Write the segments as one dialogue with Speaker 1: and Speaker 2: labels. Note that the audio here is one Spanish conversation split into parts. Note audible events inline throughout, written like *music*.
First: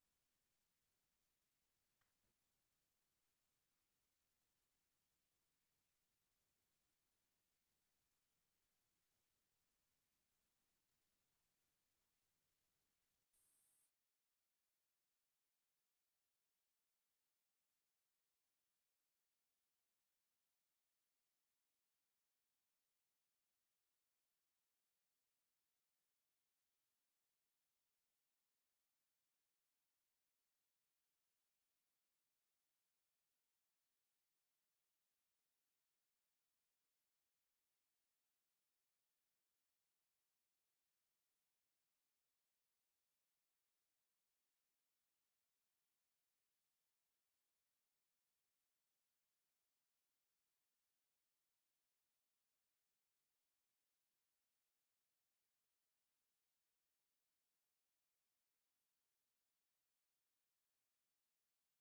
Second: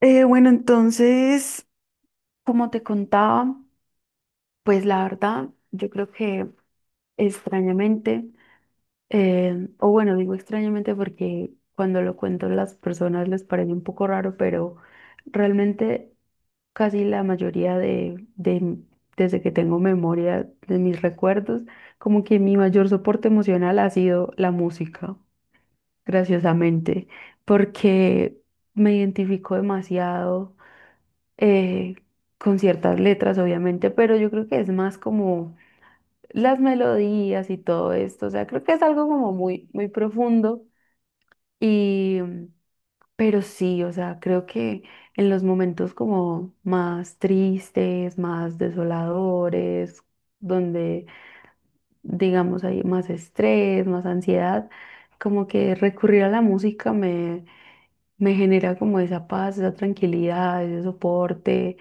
Speaker 1: Eh, bueno, entonces, como te contaba, pues la verdad, yo creo que extrañamente, o bueno, digo extrañamente porque cuando lo cuento las personas les parece un poco raro, pero realmente casi la mayoría desde que tengo memoria de mis recuerdos, como que mi mayor soporte emocional ha sido la música, graciosamente, porque me identifico demasiado eh, con ciertas letras, obviamente, pero yo creo que es más como las melodías y todo esto, o sea, creo que es algo como muy, muy profundo y pero sí, o sea, creo que en los momentos como más tristes, más desoladores, donde digamos, hay más estrés, más ansiedad, como que recurrir a la música, me genera como esa paz, esa tranquilidad, ese soporte.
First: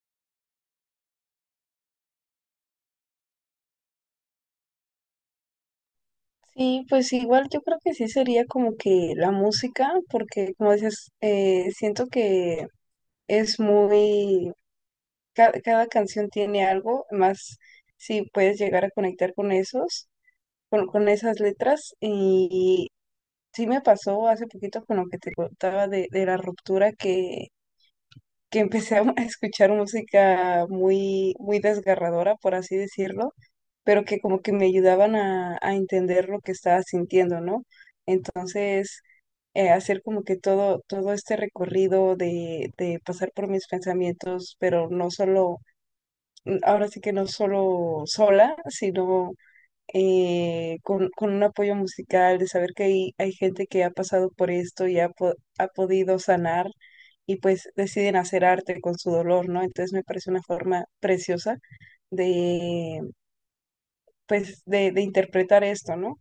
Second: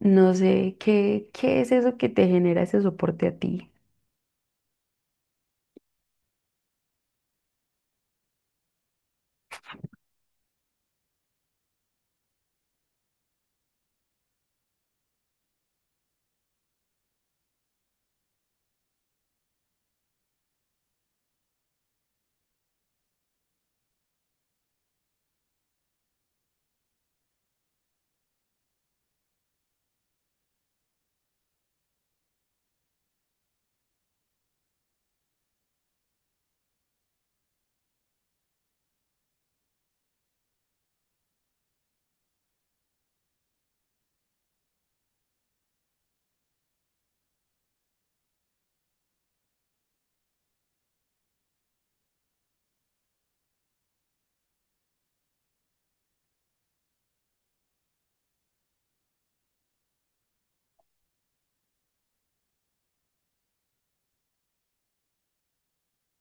Speaker 1: No sé, ¿qué es eso que te genera ese soporte a ti?
Speaker 2: Sí, pues igual yo creo que sí sería como que la música, porque como dices, siento que es muy, cada canción tiene algo, más si puedes llegar a conectar con esos, con esas letras. Y sí me pasó hace poquito con lo que te contaba de la ruptura que empecé a *laughs* escuchar música muy, muy desgarradora, por así decirlo, pero que como que me ayudaban a entender lo que estaba sintiendo, ¿no? Entonces, hacer como que todo este recorrido de pasar por mis pensamientos, pero no solo, ahora sí que no solo sola, sino con un apoyo musical, de saber que hay gente que ha pasado por esto y ha podido sanar y pues deciden hacer arte con su dolor, ¿no? Entonces me parece una forma preciosa de, pues, de interpretar esto, ¿no?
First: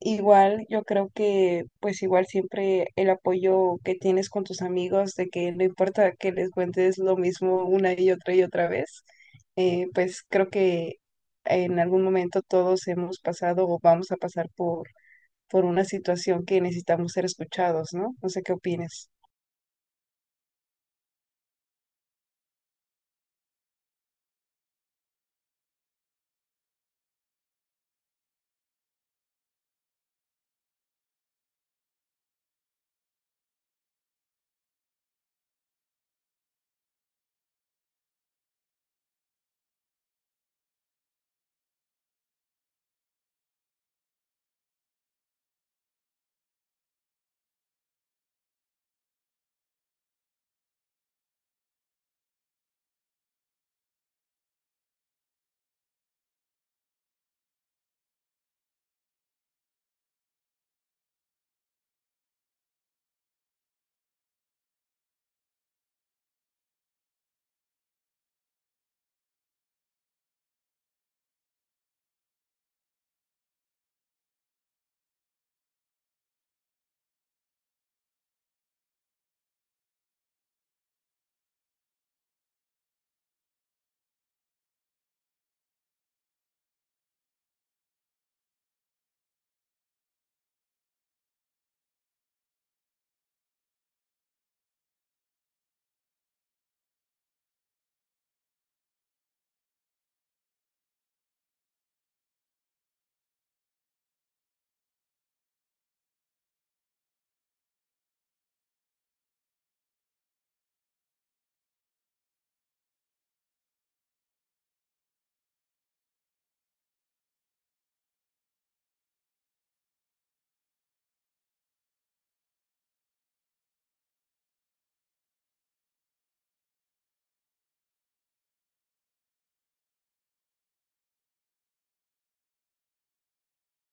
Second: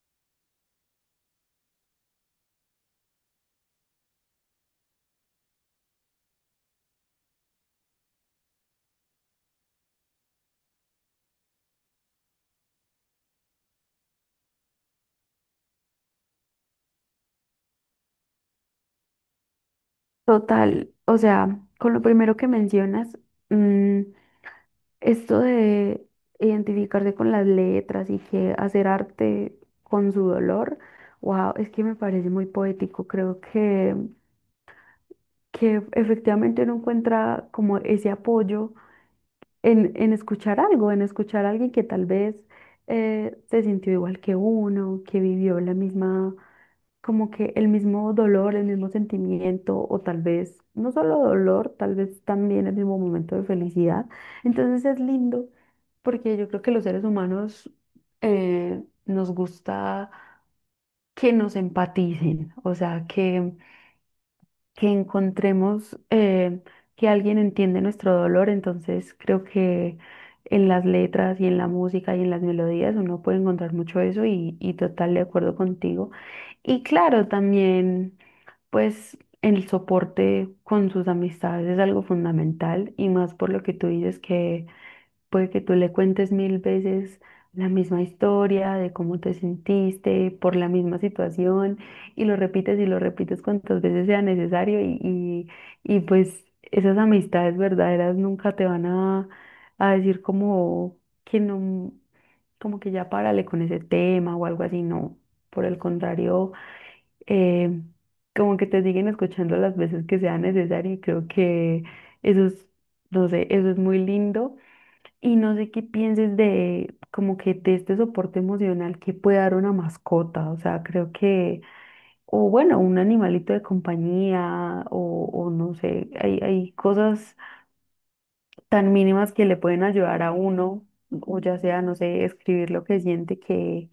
Speaker 2: Igual, yo creo que pues igual siempre el apoyo que tienes con tus amigos, de que no importa que les cuentes lo mismo una y otra vez, pues creo que en algún momento todos hemos pasado o vamos a pasar por una situación que necesitamos ser escuchados, ¿no? No sé qué opinas.
Speaker 1: Total, o sea, con lo primero que mencionas, mm, esto de identificarse con las letras y que hacer arte con su dolor, wow, es que me parece muy poético. Creo que efectivamente uno encuentra como ese apoyo en escuchar algo, en escuchar a alguien que tal vez se sintió igual que uno, que vivió la misma como que el mismo dolor, el mismo sentimiento, o tal vez no solo dolor, tal vez también el mismo momento de felicidad. Entonces es lindo porque yo creo que los seres humanos nos gusta que nos empaticen, o sea, que encontremos que alguien entiende nuestro dolor. Entonces creo que en las letras y en la música y en las melodías uno puede encontrar mucho eso y total de acuerdo contigo. Y claro, también pues el soporte con sus amistades es algo fundamental y más por lo que tú dices que puede que tú le cuentes mil veces la misma historia de cómo te sentiste por la misma situación y lo repites cuantas veces sea necesario y, pues esas amistades verdaderas nunca te van a decir como que no, como que ya párale con ese tema o algo así, no. Por el contrario, eh, como que te siguen escuchando las veces que sea necesario y creo que eso es, no sé, eso es muy lindo y no sé qué pienses de como que de este soporte emocional que puede dar una mascota. O sea, creo que, o bueno, un animalito de compañía, o no sé, hay cosas tan mínimas que le pueden ayudar a uno, o ya sea, no sé, escribir lo que siente, que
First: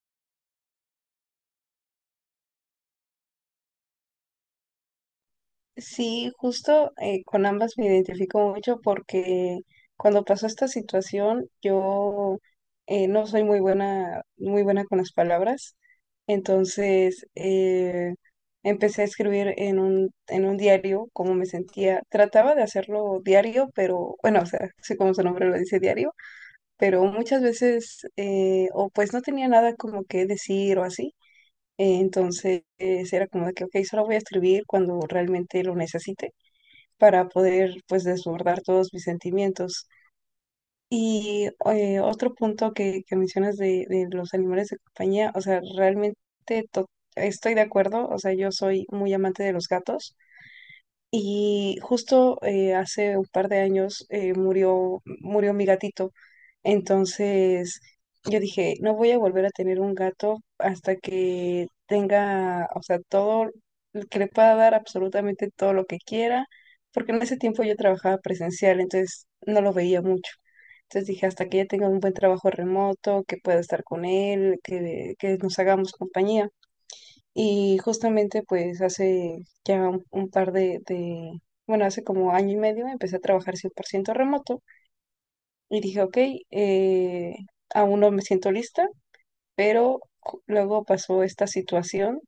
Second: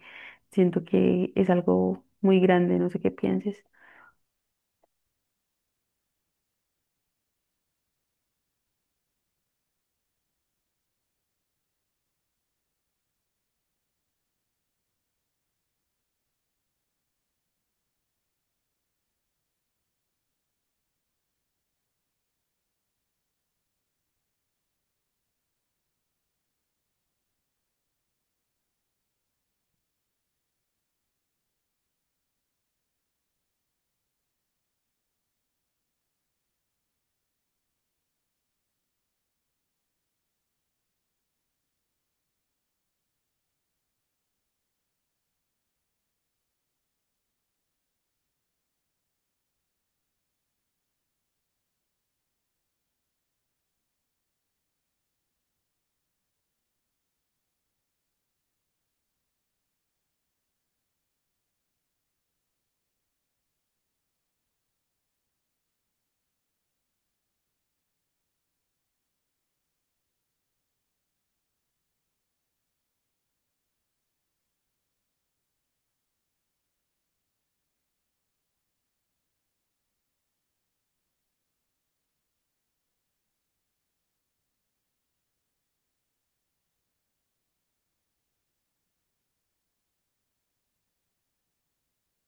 Speaker 1: siento que es algo muy grande, no sé qué pienses.
Speaker 2: Sí, justo con ambas me identifico mucho porque cuando pasó esta situación yo no soy muy buena con las palabras, entonces empecé a escribir en un diario cómo me sentía. Trataba de hacerlo diario, pero bueno, o sea, sí como su nombre lo dice diario, pero muchas veces o pues no tenía nada como que decir o así, entonces era como de que, ok, solo voy a escribir cuando realmente lo necesite para poder pues desbordar todos mis sentimientos. Y otro punto que mencionas de los animales de compañía, o sea, realmente to- estoy de acuerdo, o sea, yo soy muy amante de los gatos y justo hace un par de años murió mi gatito. Entonces yo dije, no voy a volver a tener un gato hasta que tenga, o sea, todo, que le pueda dar absolutamente todo lo que quiera, porque en ese tiempo yo trabajaba presencial, entonces no lo veía mucho. Entonces dije, hasta que ella tenga un buen trabajo remoto, que pueda estar con él, que nos hagamos compañía. Y justamente pues hace ya un par bueno, hace como año y medio empecé a trabajar 100% remoto y dije, ok, eh, aún no me siento lista, pero luego pasó esta situación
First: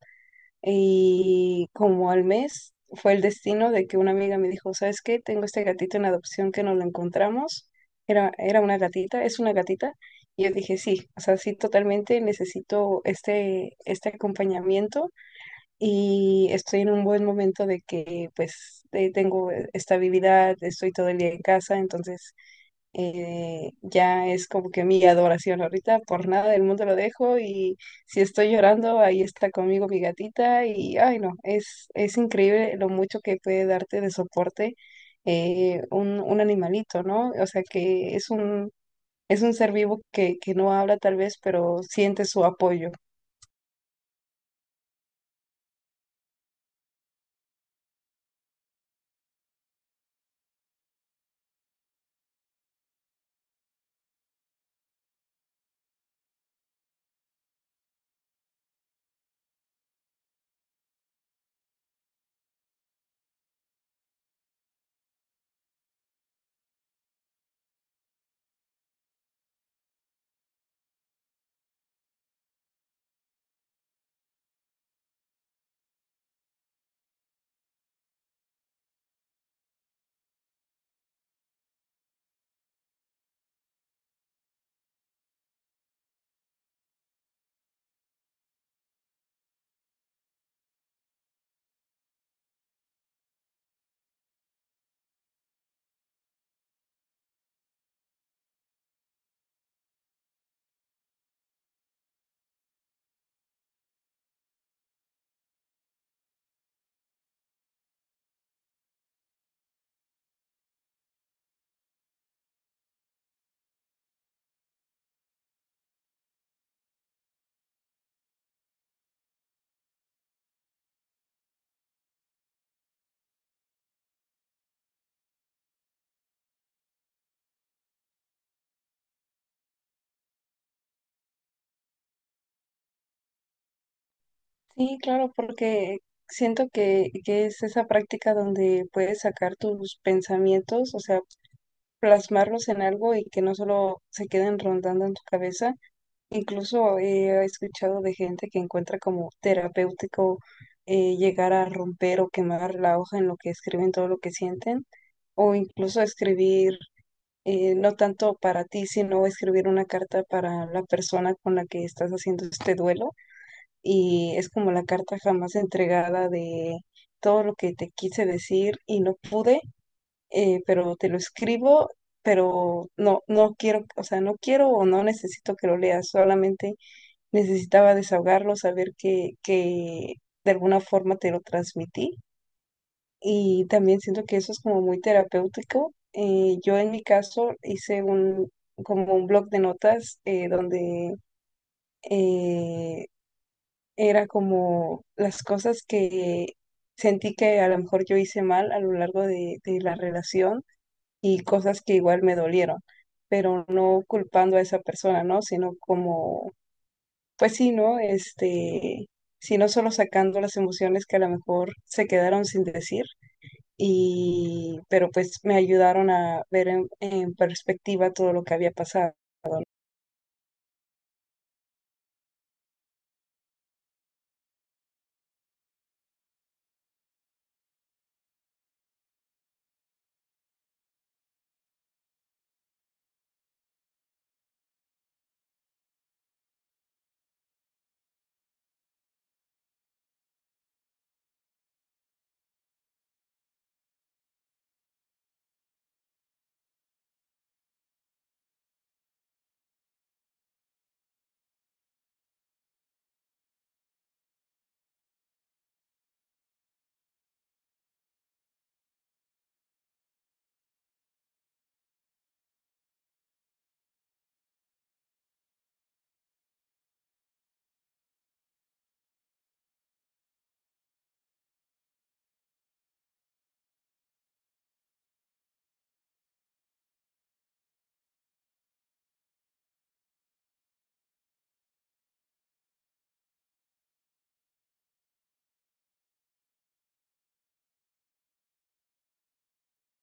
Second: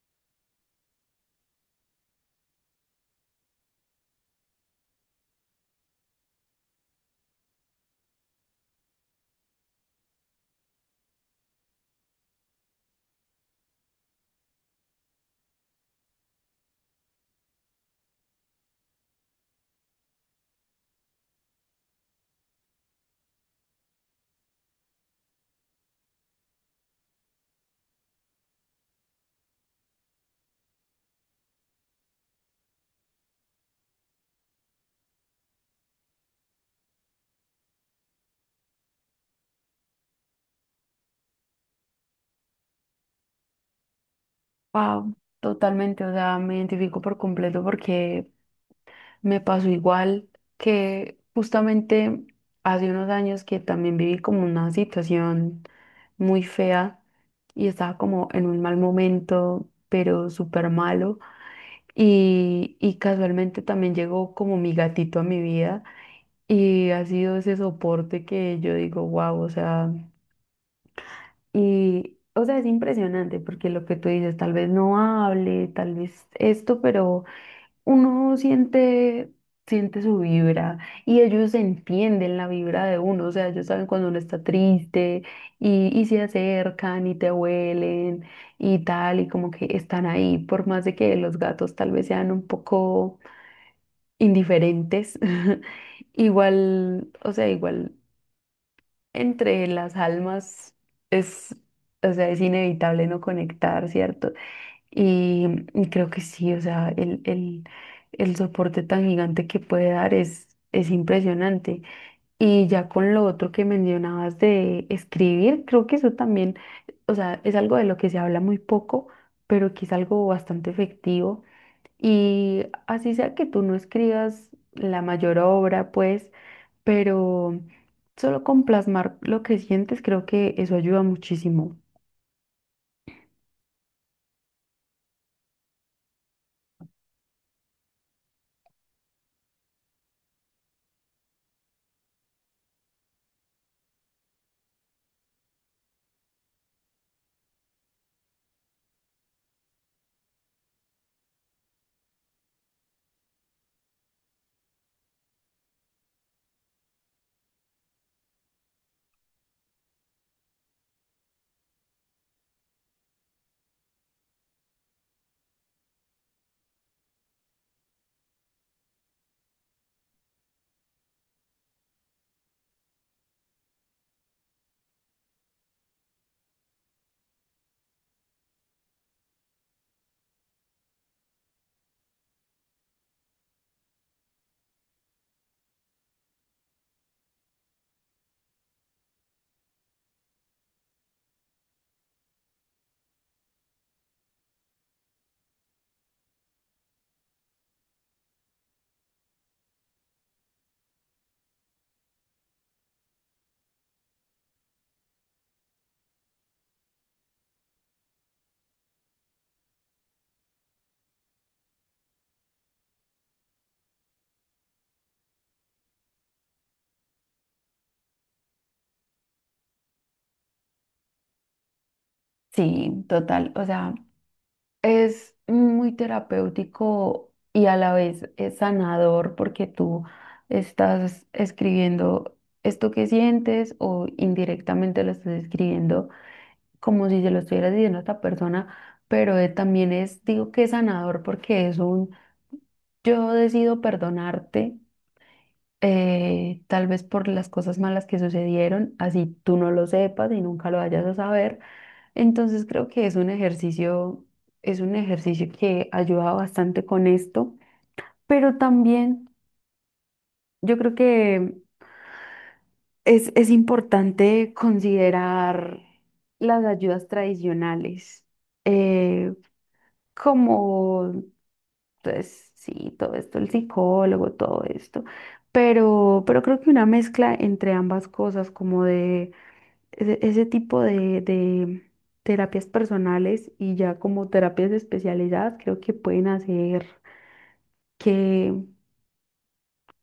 Speaker 2: y como al mes fue el destino de que una amiga me dijo, ¿sabes qué? Tengo este gatito en adopción que no lo encontramos. Era, era una gatita, es una gatita. Y yo dije, sí, o sea, sí, totalmente necesito este, este acompañamiento y estoy en un buen momento de que pues tengo estabilidad, estoy todo el día en casa, entonces ya es como que mi adoración ahorita, por nada del mundo lo dejo y si estoy llorando, ahí está conmigo mi gatita y ay no, es increíble lo mucho que puede darte de soporte un animalito, ¿no? O sea que es un... Es un ser vivo que no habla tal vez, pero siente su apoyo.
Speaker 1: Wow, totalmente, o sea, me identifico por completo porque me pasó igual que justamente hace unos años que también viví como una situación muy fea y estaba como en un mal momento, pero súper malo. Y casualmente también llegó como mi gatito a mi vida y ha sido ese soporte que yo digo, wow, o sea, y, o sea, es impresionante porque lo que tú dices, tal vez no hable, tal vez esto, pero uno siente, siente su vibra y ellos entienden la vibra de uno, o sea, ellos saben cuando uno está triste y se acercan y te huelen y tal, y como que están ahí, por más de que los gatos tal vez sean un poco indiferentes, *laughs* igual, o sea, igual entre las almas es, o sea, es inevitable no conectar, ¿cierto? Y, y creo que sí, o sea, el soporte tan gigante que puede dar es impresionante. Y ya con lo otro que mencionabas de escribir, creo que eso también, o sea, es algo de lo que se habla muy poco, pero que es algo bastante efectivo. Y así sea que tú no escribas la mayor obra, pues, pero solo con plasmar lo que sientes, creo que eso ayuda muchísimo.
Speaker 2: Sí, claro, porque siento que es esa práctica donde puedes sacar tus pensamientos, o sea, plasmarlos en algo y que no solo se queden rondando en tu cabeza. Incluso he escuchado de gente que encuentra como terapéutico llegar a romper o quemar la hoja en lo que escriben, todo lo que sienten, o incluso escribir, no tanto para ti, sino escribir una carta para la persona con la que estás haciendo este duelo y es como la carta jamás entregada de todo lo que te quise decir y no pude, pero te lo escribo, pero no, no quiero, o sea, no quiero o no necesito que lo leas, solamente necesitaba desahogarlo, saber que de alguna forma te lo transmití y también siento que eso es como muy terapéutico. Yo en mi caso hice como un blog de notas donde... eh, era como las cosas que sentí que a lo mejor yo hice mal a lo largo de la relación y cosas que igual me dolieron, pero no culpando a esa persona, ¿no? Sino como, pues sí, ¿no? Este, sino solo sacando las emociones que a lo mejor se quedaron sin decir. Y, pero pues me ayudaron a ver en perspectiva todo lo que había pasado.
Speaker 1: Sí, total, o sea. Es muy terapéutico y a la vez es sanador porque tú estás escribiendo esto que sientes o indirectamente lo estás escribiendo como si se lo estuvieras diciendo a otra persona, pero también es, digo que es sanador porque es un yo decido perdonarte tal vez por las cosas malas que sucedieron, así tú no lo sepas y nunca lo vayas a saber, entonces creo que es un ejercicio que ayuda bastante con esto, pero también yo creo que es importante considerar las ayudas tradicionales, eh, como, pues sí, todo esto, el psicólogo, todo esto, pero creo que una mezcla entre ambas cosas, como de ese, ese tipo de terapias personales y ya como terapias especializadas creo que pueden hacer que,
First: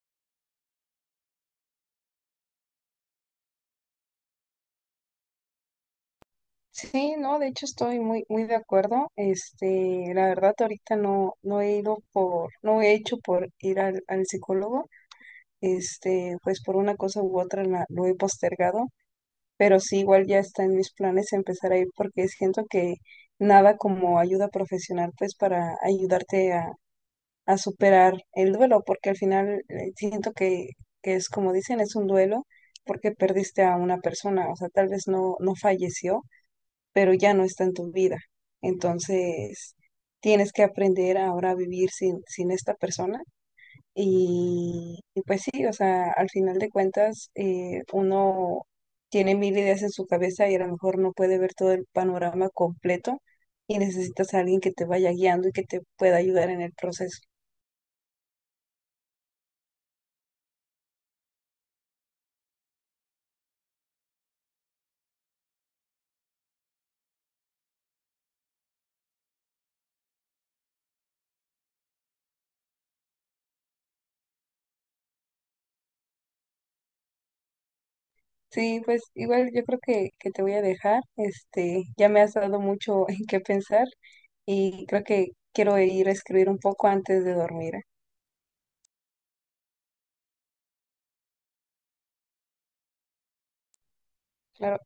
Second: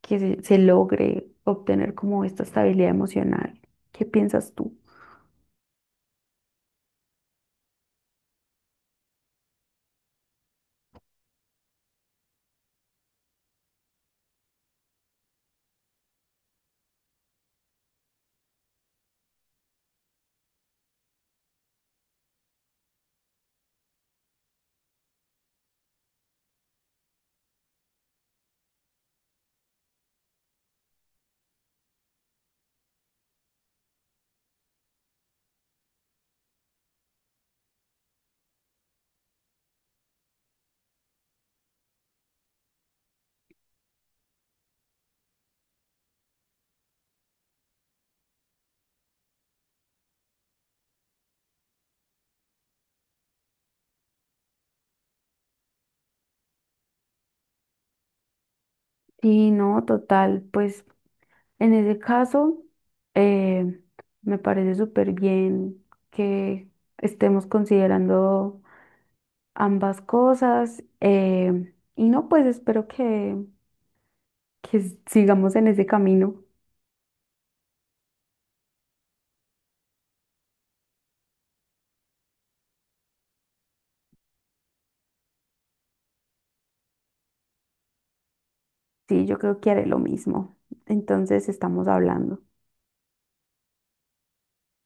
Speaker 1: que se logre obtener como esta estabilidad emocional. ¿Qué piensas tú?
Speaker 2: Sí, no, de hecho estoy muy, muy de acuerdo. Este, la verdad ahorita no he ido no he hecho por ir al, al psicólogo. Este, pues por una cosa u otra lo he postergado, pero sí igual ya está en mis planes empezar a ir porque siento que nada como ayuda profesional pues para ayudarte a superar el duelo, porque al final siento que es como dicen, es un duelo porque perdiste a una persona, o sea, tal vez no, no falleció pero ya no está en tu vida. Entonces, tienes que aprender ahora a vivir sin esta persona. Y pues sí, o sea, al final de cuentas, uno tiene mil ideas en su cabeza y a lo mejor no puede ver todo el panorama completo y necesitas a alguien que te vaya guiando y que te pueda ayudar en el proceso.
Speaker 1: Sí, no, total. Pues en ese caso, eh, me parece súper bien que estemos considerando ambas cosas. Y no, pues espero que sigamos en ese camino.
Speaker 2: Sí, pues igual yo creo que te voy a dejar. Este, ya me has dado mucho *laughs* en qué pensar y creo que quiero ir a escribir un poco antes de dormir. ¿Eh?
Speaker 1: Sí, yo creo que haré lo mismo. Entonces estamos hablando.
Speaker 2: Claro.